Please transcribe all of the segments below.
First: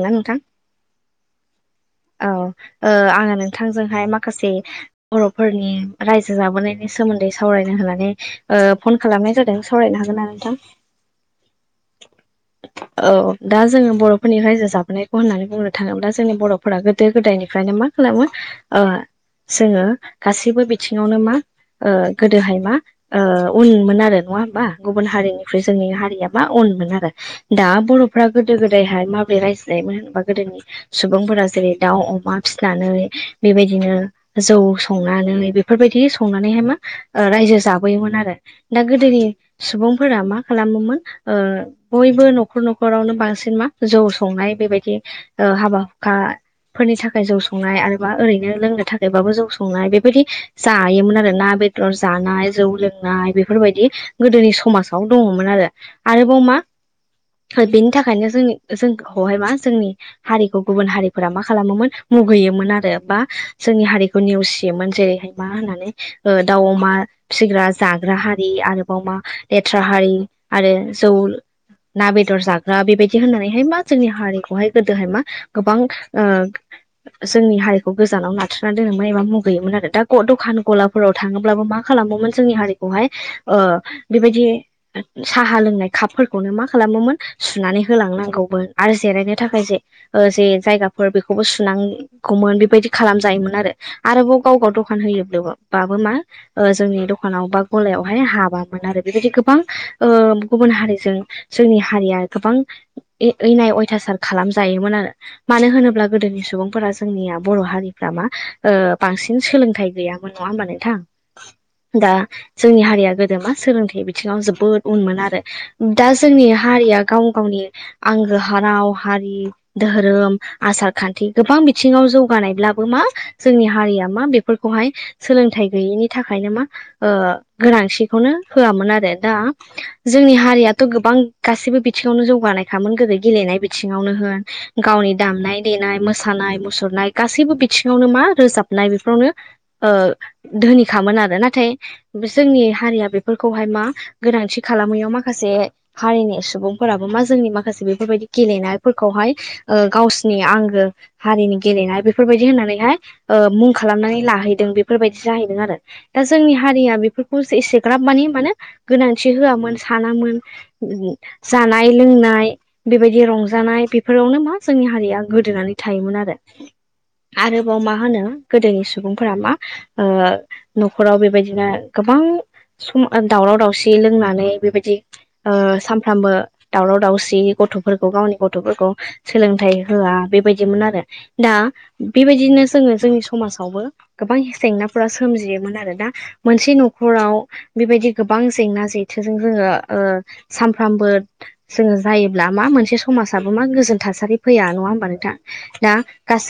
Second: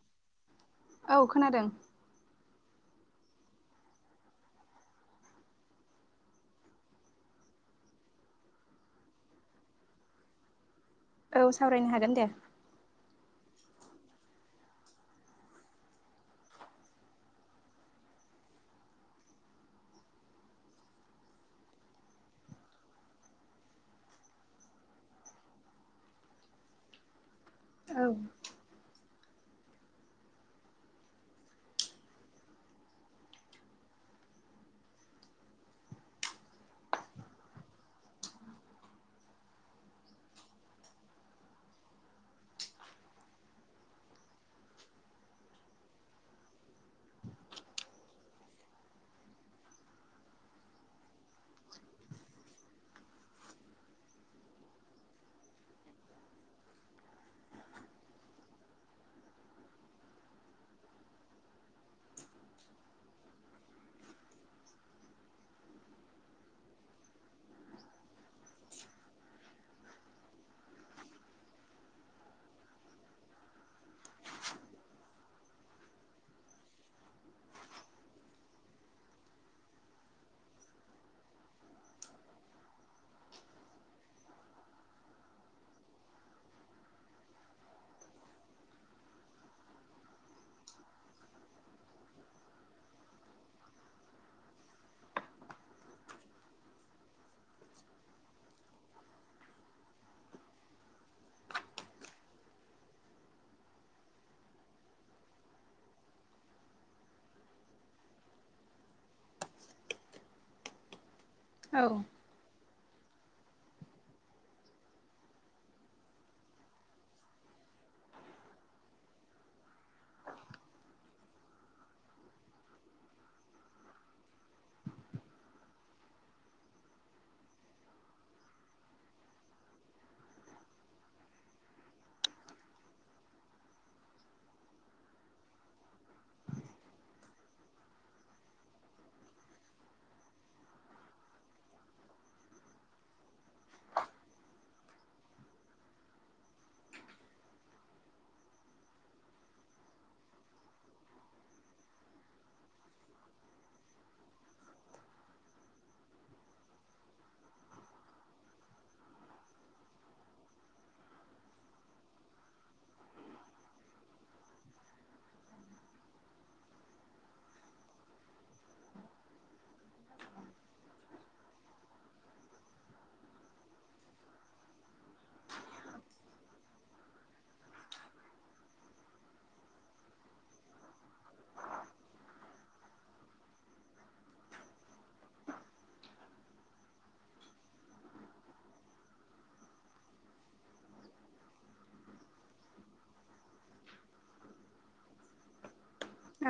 ला नोंथां औ खोनादों औ आङो नोंथांजोंहाय माखासे बर'फोरनि रायजो जाबोनायनि सोमोन्दै सावरायनो होनानै फन खालामनाय जादों सावरायनो हागोन ना नोंथां औ सावरायनो हागोन दे औ दा जोङो बर'फोरनि रायजो जाबोनायखौ होननानै बुंनो थाङोबा दा जोंनि बर' फ्रा गोदो गोदायनिफ्रायनो मा खालामो आ जोङो गासैबो बिथिङावनो मा ओ गोदोहाय मा ओ उनमोन आरो नङा होमबा गुबुन हारिनिफ्राय जोंनि हारिया मा उन मोन आरो दा औ बर'फ्रा गोदो गोदायहाय माब्रै रायजो जायोमोन होनबा गोदोनि सुबुंफोरा जेरै दाउ अमा फिसिनानै बेबायदिनो जौ संनानै बेफोरबायदि संनानै है मा रायजो जाबोयोमोन आरो दा गोदोनि सुबुंफोरा मा खालामोमोन ओ ओ बयबो न'खर न'खरावनो बांसिन मा जौ संनाय बेबायदि ओ हाबा हुखा फोरनि थाखाय जौ संनाय आरोबा ओरैनो लोंनो थाखायबाबो जौ संनाय बेबायदि जायोमोन आरोना ना बेदर जानाय जौ लोंनाय बेफोरबायदि गोदोनि समाजाव दङमोन आरो आरोबाव मा बेनि थाखायनो जों जोंहाय मा जोंनि हारिखौ गुबुन हारि फोरा मा खालामोमोन मुगैयोमोन आरो बा जोंनि हारिखौ नेवसियोमोन जेरैहाय मा होननानै ओ दाउ, अमा फिसिग्रा जाग्रा हारि आरोबाव मा लेथ्रा हारि आरो जौ उल ना, बेदर जाग्रा बेबायदि होननानैहाय मा जोंनि हारिखौहाय गोदोहाय मा गोबां ओ जोंनि हारिखौ गोजानाव नाथारना दोनोमोन एबा मुगैयोमोन आरो दा दखान गलाफोराव थाङोब्लाबो मा खालाम मा खालामोमोन जोंनि हारिखौहाय ओ बेबायदि साहा लोंनाय खाफफोरखौनो मा खालाम मोन सुननै होलांनांगौमोन आरो जिरायनो थाखाय जे जायगाखौ बेखौबो सुनांगौमोन बेबायदि खालाम जायोमोन आरो आरोबाव गाव गाव दखान होयोबा मा जोंनि दखानाव बा गलाहाय हाबामोन आरो बेबायदि गोबां ओ गुबन हारि जों-जोंनि हारिया गोबां इनाय अयथासार खालामजायोमोन आरो मानो होनो ब्ला गोदोनि सुबुंफोरा जोंनिया बर' हारिफ्रा मा ओ बांसिन सोलोंथाइ गैयामोन नङा होमबा नोंथां औ दा जोंनि हारि या गोदो मा सोलोंथाइ बिथिङाव जोबोद उनमोन आरो दा जोंनि हारिया गाव गावनि आंगो हा राव हारि धोहोरोम आसार खान्थि गोबां बिथिङाव जौगानायब्लाबो मा जोंनि हारिया मा बेफोरखौहाय सोलोंथाइ गैयैनि थाखायनो मा ओ गोनांथिखौनो होआमोन आरो दा जोंनि हारि याथ' गोबां गासिबो बिथिङावनो जौगानाय खामोन गोदो गेलेनाय बिथिङावनो होन गावनि दामनाय देनाय मोसानाय मुसुरनाय गासैबो बिथिङावनो मा रोजाबनाय बेफोरावनो धोनिखामोन आरो नाथाय जोंनि हारिया बेफोरखौहाय मा गोनांथि खालामैयाव मा माखासे हारिनि सुबुंफोराबो मा जोंनि माखासे बेफोरबायदि गेलेनायफोरखौहाय गावसिनि आंगो हारिनि गेलेनाय बेफोरबायदि होननानैहाय ओ मुं खालामनानै लाहैदों बेफोर बेबायदि जाहैदों आरो दा जोंनि हारिया बेफोरखौ एसेग्राब माने गोनांथि होआोन हानामोन जानाय लोंनाय बेबायदि रंजानाय बेफोरावनो मा जोंनि हारिया गोदोनानै थायोमोन आरो आरोबाव मा होनो गोदोनि सुबुंफोरा मा ओ न'खराव बेबायदिनो गो बां दावराव दावसि लोंनानै बेबायदि ओ सानफ्रामबो दावराव दावसि गथ'फोरखौ गावनि गथ'फोरखौ सोलोंथाइ होआ बेबायदिमोन आरो दा बेबायदिनो जोङो जोंनि समाजावबो गोबां जेंनाफोरा सोमजियोमोन आरो दा मोनसे न'खराव बेबायदि गोबां जेंना जेथो जोङो ओ सानफ्रायबो जोङो जायोब्ला मा मोनसे समाजा मा गोजोन थासारि फैया नङा होमबा नोंथां दा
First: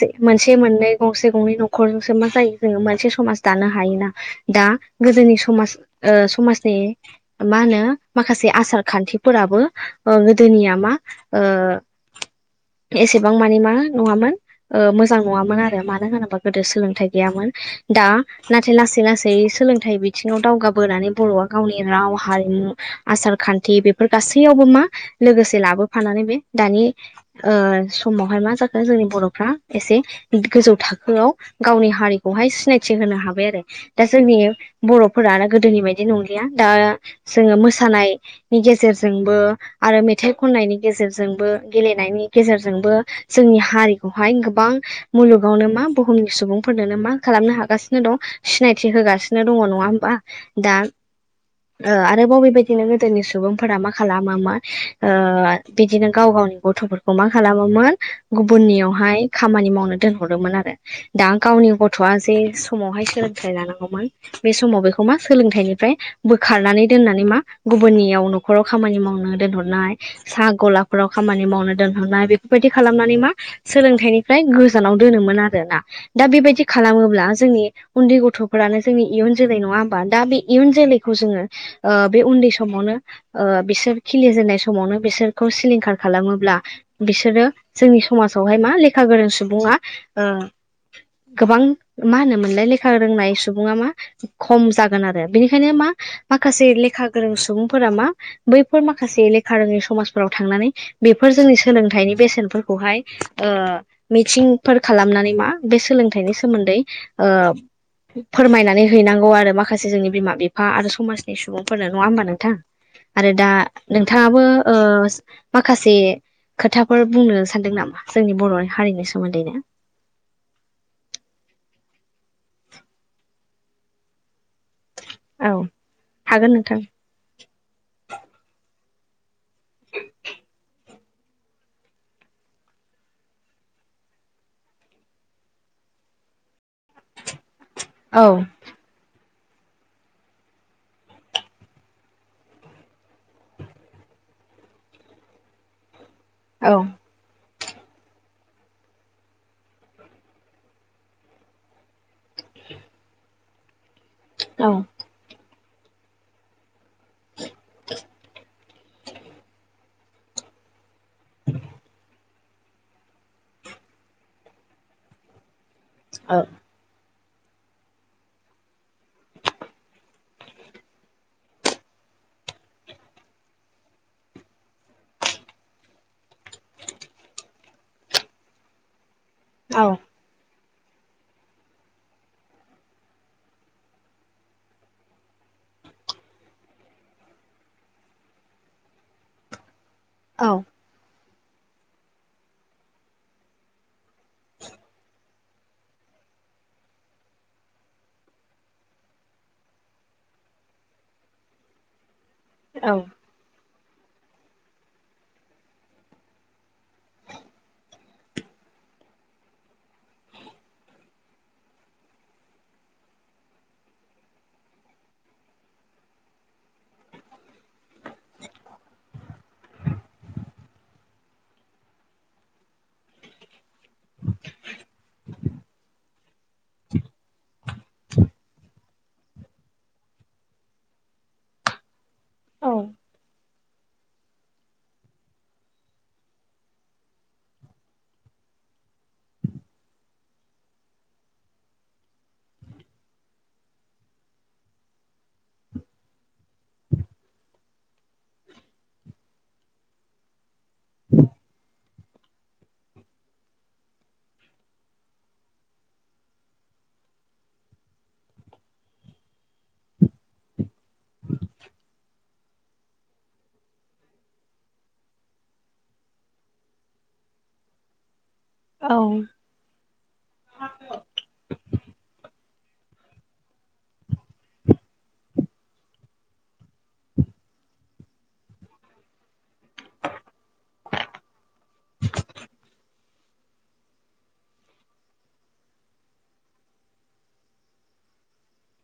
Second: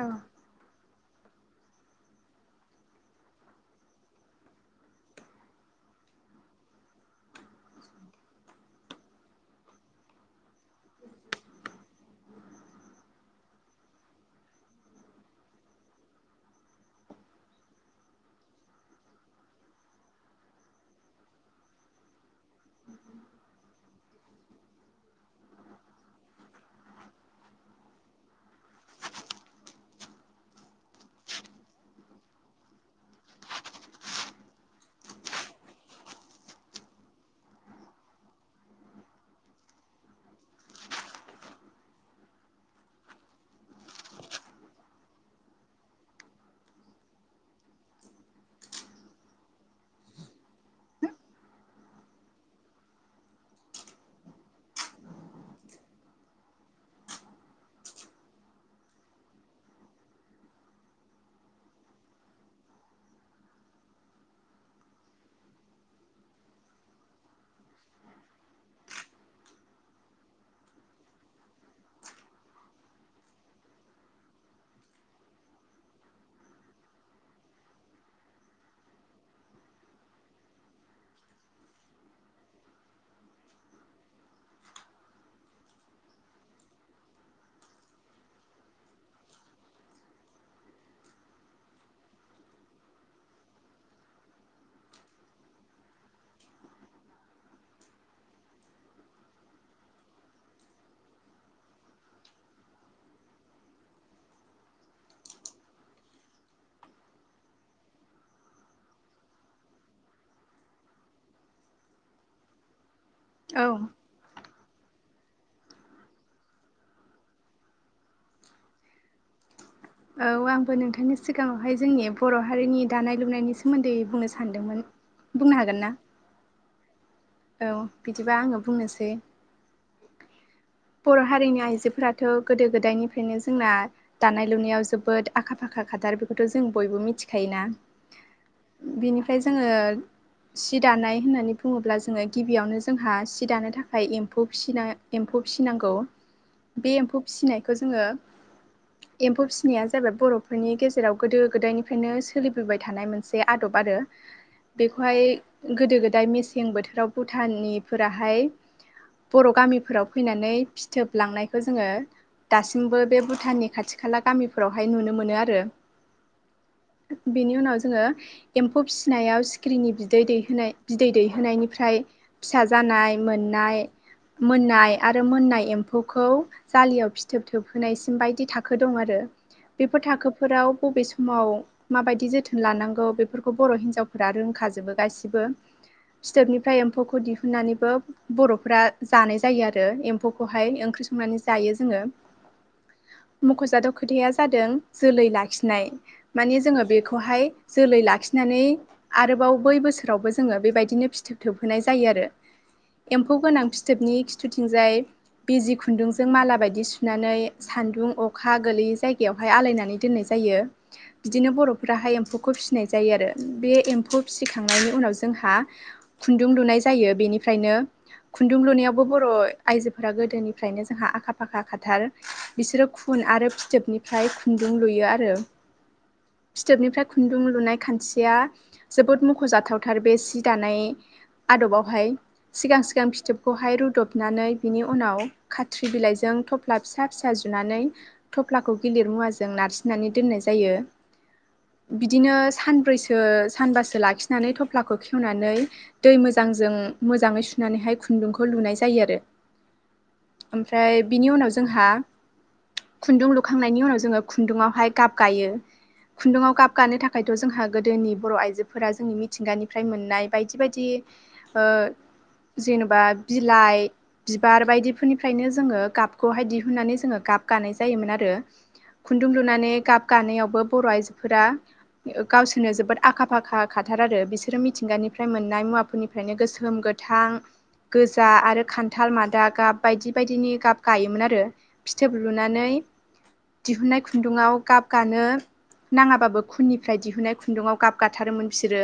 औ मोनसे मोननै गंसे गंनै न'खरजोंसो मा जायो जोङो मोनसे समाज दानो हायोना दा गोदोनि समाज ओ समाजनि मा होनो माखासे आसार खान्थिफोराबो गोदोनिया मा ओ एसेबां मानि मा नङामोन ओ मोजां नङामोन आरो मानो होनोबा गोदो सोलोंथायाइ गैयामोन दा नाथाय लासै लासै सोलोंथाइ बिथिङाव दावगाबोनानै बर'आ गावनि राव हारि आसार खान्थि बेफोर गासैयावबो मा लोगोसे लाबोफानानै बे दानि ओ समावहाय मा जाखो जोंनि बर'फ्रा एसे गोजौ थाखोआव गावनि हारिखौ बेहाय सिनायथि होनो हाबाय आरो दा जोंनि बर'फोरा गोदोनि बायदि नंलिया दा जोङो मोसानायनि गेजेरजोंबो आरो मेथाइ खननायनि गेजेरजोंबो गेलेनायनि गेजेरजोंबो जोंनि हारिखौहाय गोबां मुलुगावनो मा बुहुमनि सुबुंफोरनोनो मा खालामनो हागासिनो दं सिनायथि होगासिनो दङ नङा होमबा दा आरोबाव बेेबायदिनो गोदोनि सुबुंफोरा मा खालामो मा बिदिनो गाव गाव गथ'फोर मा खालामोमोन गुबुननियावहाय खामानि मावनो दोनहरोमोन आरो दा गावनि गथ' वा जे सोलोंथाइ लानांगौमोन बे समाव बेखौ मा सोलोंथाइनिफ्राय बोखारनानै दोन नानै मा गुबुननियाव न'खराव खामानि मावनो दोनहरनाय साहा गलाफोराव खामानि मावनो दोन बेफोरबायदि खालामनानै मा सोलोंथाइनिफ्राय गोजानाव दोनोमोन आरोना दा बेबायदि खालाम मोब्ला जोंनि उन्दै गथ'फोरानो जोंनि इयुन जोलै नङा होमबा दा बे इयुन जोलैखौ जोङो बे उन्दै समावनो बिसोर खिलिजेननाय समावनो बिसोरखौ सिलिंखार खालामोब्ला बिसोरो जोंनि समाजावहाय मा लेखा गोरों सुबुङा गोबां मा होनो मोनलाय लेखा रोंनाय सुबुङा मा खम जागोन आरो बेनिखायनो मा माखासे लेखा गोरों सुबुंफोरा मा बैफोर माखासे लेखा रोङै समाजफोराव थांनानै बेफोरजों सोलोंथाइनि बेसेनफोरखौहाय मिथिंफोर खालामनानै मा बे सोलोंथाइनि सोमोन्दै नै ओ फोरमायनानै हैनांगौ आरो माखासे जोंनि बिमा- बिफा आरो समाजनि सुबुंफोरनो नङा होमबा नोंथां आरो दा औ नोंथाङाबो ओ माखासे खोथाफोर बुंनो सानदों नामा जोंनि बर' हारिनि सोमोन्दैनो औ आंबो नोंथांनि सिगाङावहाय जोंनि बर' हारिनि दानाय- लुनायनि सोमोन्दैयै बुंनो सानो सानदोंमोन औ बुंनो हागोन ना हागोन नोंथां औ बिदिबा आङो बुंनोसै बर' हारिनि आइजोफोराथ' गोदो -गोदायनिफ्रायनो जोंना दानाय- लुनायाव जोबोद आखा -फाखा फाखाथार बेखौथ' जों बयबो मिथिखायोना औ बेनिफ्राय जोङो सि दानाय होननानै बुङोब्ला जों जोङो गिबियावनो जोंहा सि दानो थाखाय एम्फौ फि एम्फौ फिसिनांगौ औ बे एम्फौ फिसिनायखौ जोङो एम्फौ फिसिनाया जाबाय बर'फोरनि गेजेराव गोदो गोदायनिफ्रायनो सोलिबोबाय थानाय मोनसे आदब आरो औ बेखौहाय गोदो गोदाय मेसें बोथोर राव भुटाननिफोराहाय बर' गामि फोराव फैनानै फिथोब लांनायखौ जोङो दासिमबो बे भुटाननि खाथि- खाला गामिफोरावहाय नुनो मोनो आरो औ बेनि उनाव जोङो एम्फौ फिसिनायाव सिखिरिनि बिदै दैहोनाय बिदै दैहोनायनि ओमफ्राय फिसा जानाय मोननाय मोननाय आरो मोननाय एम्फौखौ जालियाव फिथोब थोबहोनायसिम बायदि थाखो दं आरो बेफोर थाखोफोराव बबे समाव माबायदि जोथोन लानांगौ बेफोरखौ बर' हिनजावफोरा रोंखाजोबो गासिबो [inaudible] फिथोबनिफ्राय एम्फौखौ दिहुननानैबो बर'फोरा जानाय जायो आरो औ एम्फौखौहाय ओंख्रि सं नानै जायो जोङो [inaudible] मख'जाथाव खोथाया जादों जोलै लाखिनाय माने जोङो बेखौहाय जोलै लाखि नानै आरोबाव बै बोसोराव जोङो बेबायदिनो फि फिथोब थोबहोनाय जायो आरो औ एम्फौ गोनां फिथोबनि खिथुथिंजाय बिजि खुन्दुंजों माला बायदि सुनानै सान्दुं अखा गोलैयै जायगायावहाय आलायनानै दोननाय जा यो बिदिनो बर'फोराहाय एम्फौखौ फिसिनाय जायो आरो बे एम्फौ फिसिखांनायनि उनाव जों जोंहा खुन्दुं लुनाय जायो बेनिफ्रायनो खुन्दुं लुनायावबो बर' आइजो फोरा गोदोनि फ्रायनो जोंहा आखा फाखा खाथार बिसोरो खु आरो फिथोब निफ्राय खुन्दुं लुयो आरो। फिथोब निफ्राय खुन्दुं लुनाय खान्थिया जोबोद मख' जाथावथार बे सि दानाय आदबाव हाय सिगां सिगां फिथोबखौ हाय रुद दबनानै बिनि उनाव खाथ्रि बिलाइजों थफ्ला फिसा फिसा जुनानै थफ्लाखौ गिल लिर मुवाजों नारसिननानै दोननाय जायो। बिदिनो सानब्रैसो सानबासो लाखिनानै थफ्लाखौ खेवनानै दै मोजांजों मोजाङै सुनानै हाय खुन्दुंखौ लुनाय जायो आरो। ओमफ्राय बिनि उनाव जोंहा खुन्दुं लुखांनायनि उनाव जोङो खुन्दुङाव हाय गाब गायो। खुन्दुङाव गाब गानो थाखायथ' जोंहा गोदोनि बर आइजोफोरा जोंनि मिथिंगानिफ्राय मोननाय बायदि बायदि दि ओ जेनेबा बिलाइ बिबार बायदि फोरनिवफ्रायनो जोङो गाबखौ हाय दिहुननानै जोङो गाब गा नाय जायोमोन आरो। औ खुन्दुं लुनानै गाब गानायावबो बर' आइजो फोरा गावसोर नो जोबोद आखा फाखा खाथीर आरो बिसोरो मिथिंगा निफ्राय मोन मोननाय मुवाफोर निफ्रायनो गोसोम, गोथां गोजा आरो खान्थाल मादा गाब बायदि बायदिनि गाब गायोमोन आरो। फिथोब लुनानै दिहुननाय खुन्दुआव गाब गानो नाङाबाबो खुननिफ्राय दिहुनाय खुन्दुङाव गाब गाथारोमोन बिसोरो।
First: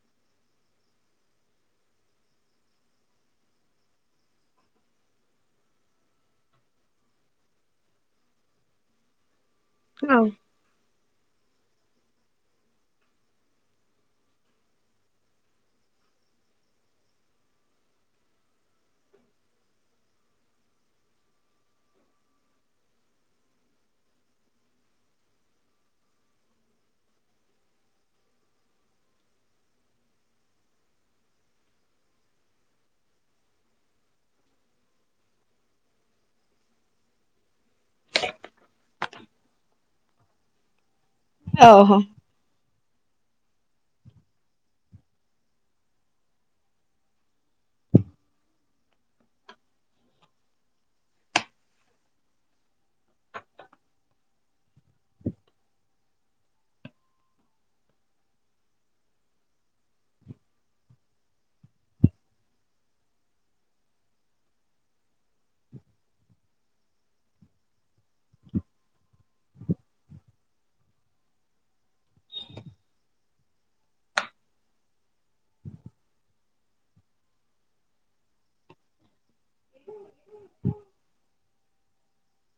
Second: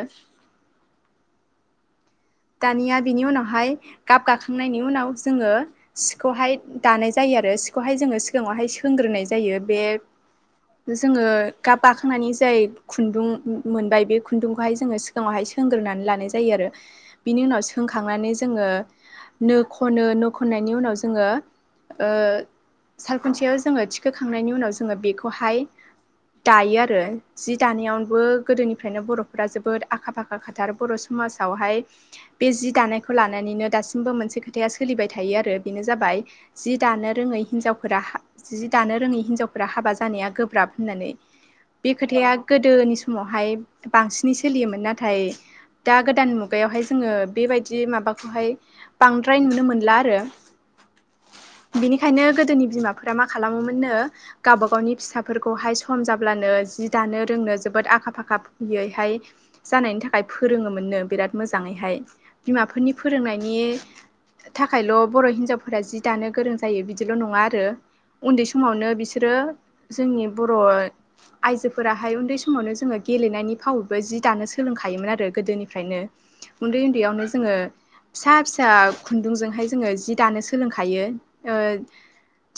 [inaudible] दानिया बिनि उनाव हाय गाब गाखांनायनि उनाव जोङो सि खौहाय दानाय जायो। आरो सि खौहाय जोङो सिगाङाव हाय सोंग्रोनाय जायो बे औ जोङो गाब गाखांनानै जाय खुन्दुं मोनबाय बे खुन्दुंखौ हाय जोङो सिगाङावहाय सोंग्रोनानै लानाय जा जायो आरो बिनि उनाव सोंखांनानै जोङो नो खनो नो खननायनि उनाव जोङो ओ सालखुन्थियाव जोङो थिखो खांनायनि उनाव जोङो बेखौहाय दायो आरो जि दानायावबो गोदोनिफ्रायनो बर' फोरा जोबोद आखा फाखा खाथार बर' समाजाव हाय बे जि दानायखौ लानानैनो दासिमबो मोनसे खोथाया सोलिबाय थायो आरो बेनो जाबाय जि दानो रोङै हिनजाव फोरा जि दानो रोङै हिनजाव फोरा हाबा जानाया गोब्राब होननानै। औ बे खोथाया गोदो नि समावहाय बांसिनै सोलियोमोन नाथाय दा गोदान मुगायाव हाय जोङो बेबायदि माबाखौ हाय बांद्राय नुनो मोनला आरो। [inaudible] बिनिखायनो गोदोनि बिमा फोरा मा खालामो मोननो गावब गावनि फिसा फोरखौहाय सम जाब्लानो जि दानो रोंनो जोबोद आखा फाखा फैयैहाय जानायनि थाखाय फोरोङो मोननो बिराद मोजाङै हाय बिमा फोरनि फोरोंनायनि थाखायल बर' हिन्जावफोरा जि दानो गोरों जायो बिदिल नङा आरो। उन्दै समावनो बिसोरो जोंनि बर आयजो फोराहाय उन्दै समावनो जोङो गेलेनायनि फावैबो जि दानो सोलोंखायो मोन आरो। गोदोनिफ्रायनो उन्दै उन्दैयावनो जोङो फिसा फिसा खुन्दुंजों हाय जोङो जि दानो सोलोंखायो ओ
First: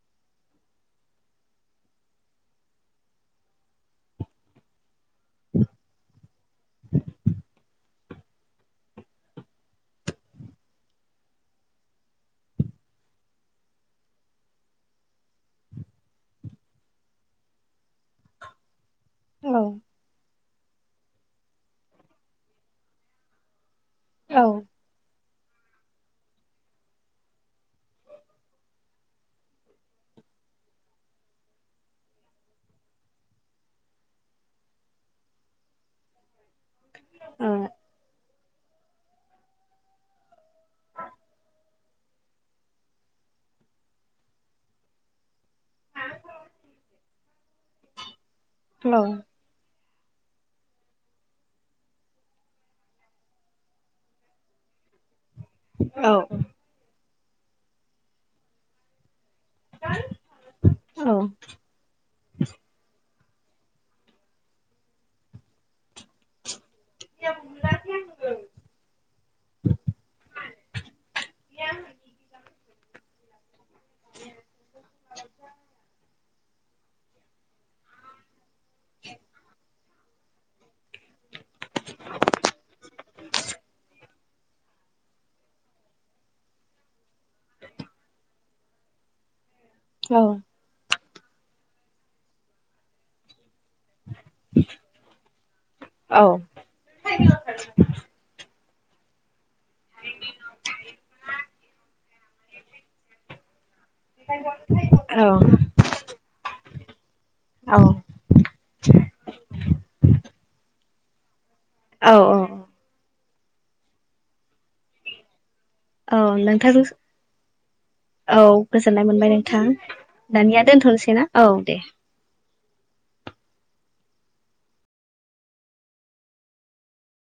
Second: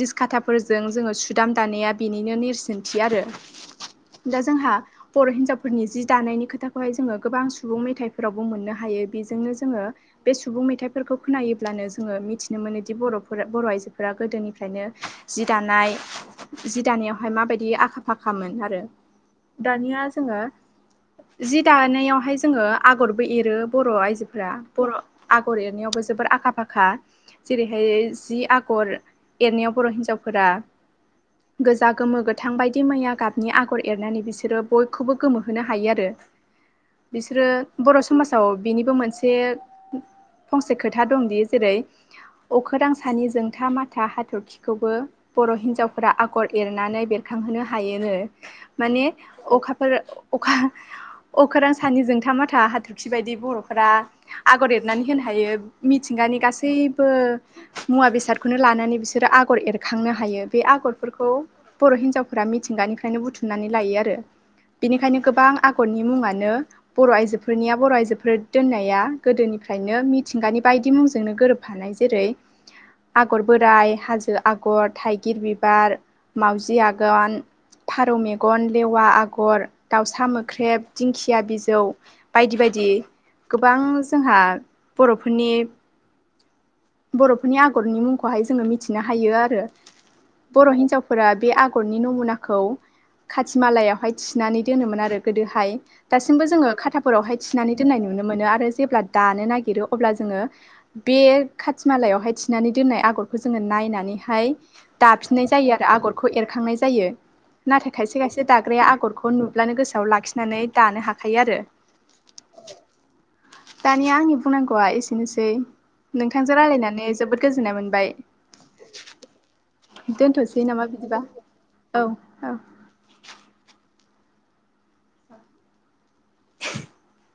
दिसकाटा फोरजों जोङो सुदाम दानाया बिनिनो नेरसिोनथि आरो। दा जोंहा बर' हिनजाव फोरनि जि दानायनि खोथाखौ हाय जोङो गोबां सुबुं मेथाइ फोरावबो मोननो हायो बेजोंनो जोङो बे सुबुं मेथाइ फोरखौ खोनायोब्लानो जोङो मिथिनो मोन बर' फोरा बर आइजोफोरा गोदोनिफ्रायनो दानाय जि दानायावहाय माबायदि बि आखा फाखामोन आरो। दानिया जोङो जि दानायाव हाय जोङो आगरबो एरो बर' औ आइजोफ्रा बर' आगर एरनायावबो जोबोर आखा फाखा जेरैहाय जि आगर एरनायाव बर' हिन्जाव फोरा गोजा गोमो गोथां बायदि मैया गाबनि आगर एरनानै बिसोरो बयखौबो गोमोहोनो हायो आरो [inaudible] बिसोरो बर' समाजाव बिनिबो मोनसे फंसे खोथा दंदि जेरै अखोरांसानि जोंथा माथा हाथरखिखौबो बर' हिनजावफोरा आगर एरनानै बेरखांहोनो हायोनो माने अखाफोर अखा- अखोरां सानि जोंथा माथा हाथरखि बायदि बर'फोरा आगर एरनानै होनो हायो मिथिंगानि गासैबो मुवा बेसादखौनो लानानै बिसोरो आगर एरखांनो हायो बे आगरफोरखौ बर' हिन्जावफोरा मिथिंगानिफ्रायनो बुथुमो सुनानै लायो आरो बेनिखायनो गोबां आगरनि मुङानो बर' आइजोफोरनिया बर' आइजोफोर दोननाया गोदोनिफ्रायनो मिथिंगानि बायदि मुंजोंनो गोरोबफा थानाय जेरै आगर बोराइ हाजो आगर थाइगिर बिबार मावजि आगान फारौ मेगन लेवा आगर दाउसा मोख्रेब दिंखिया बि जौ बायदि बायदि गोबां जोंहा बर'फोरनि बर'फोरनि आगरनि मुंखौहाय जोङो मिथिनो हायो आरो बर' हिनजावफोरा बे आगरनि नमुनाखौ खाथिमालायावहाय थिनानै दोनोमोन आरो गोदोहाय दासिमबो जोङो खाथाफोरावहाय थिनानै दोननाय नुनो मोनो आरो जेब्ला दानो नागिर देरो अब्ला जोङो बे खाथि मालायावहाय थिनानै दोननाय आगरखौ जोङो नायनानैहाय दाफिननाय जायो आरो आगरखौ एरखांनाय जायो नाथाय खायसे-खायसे दाग्राया आगरखौ नुब्लानो गोसोआव लाखिनानै दानो हाखायो आरो औ-औ दानिया आंनि बुंनांगौआ एसेनोसै औ नोंथांजों रायलायनानै जोबोद गोजोननाय मोनबाय औ गोजोननाय मोनबाय नोंथां दोनथ'सै दानिया नामा बिदिबा दोनथ'सैना औ दे औ औ [inaudible]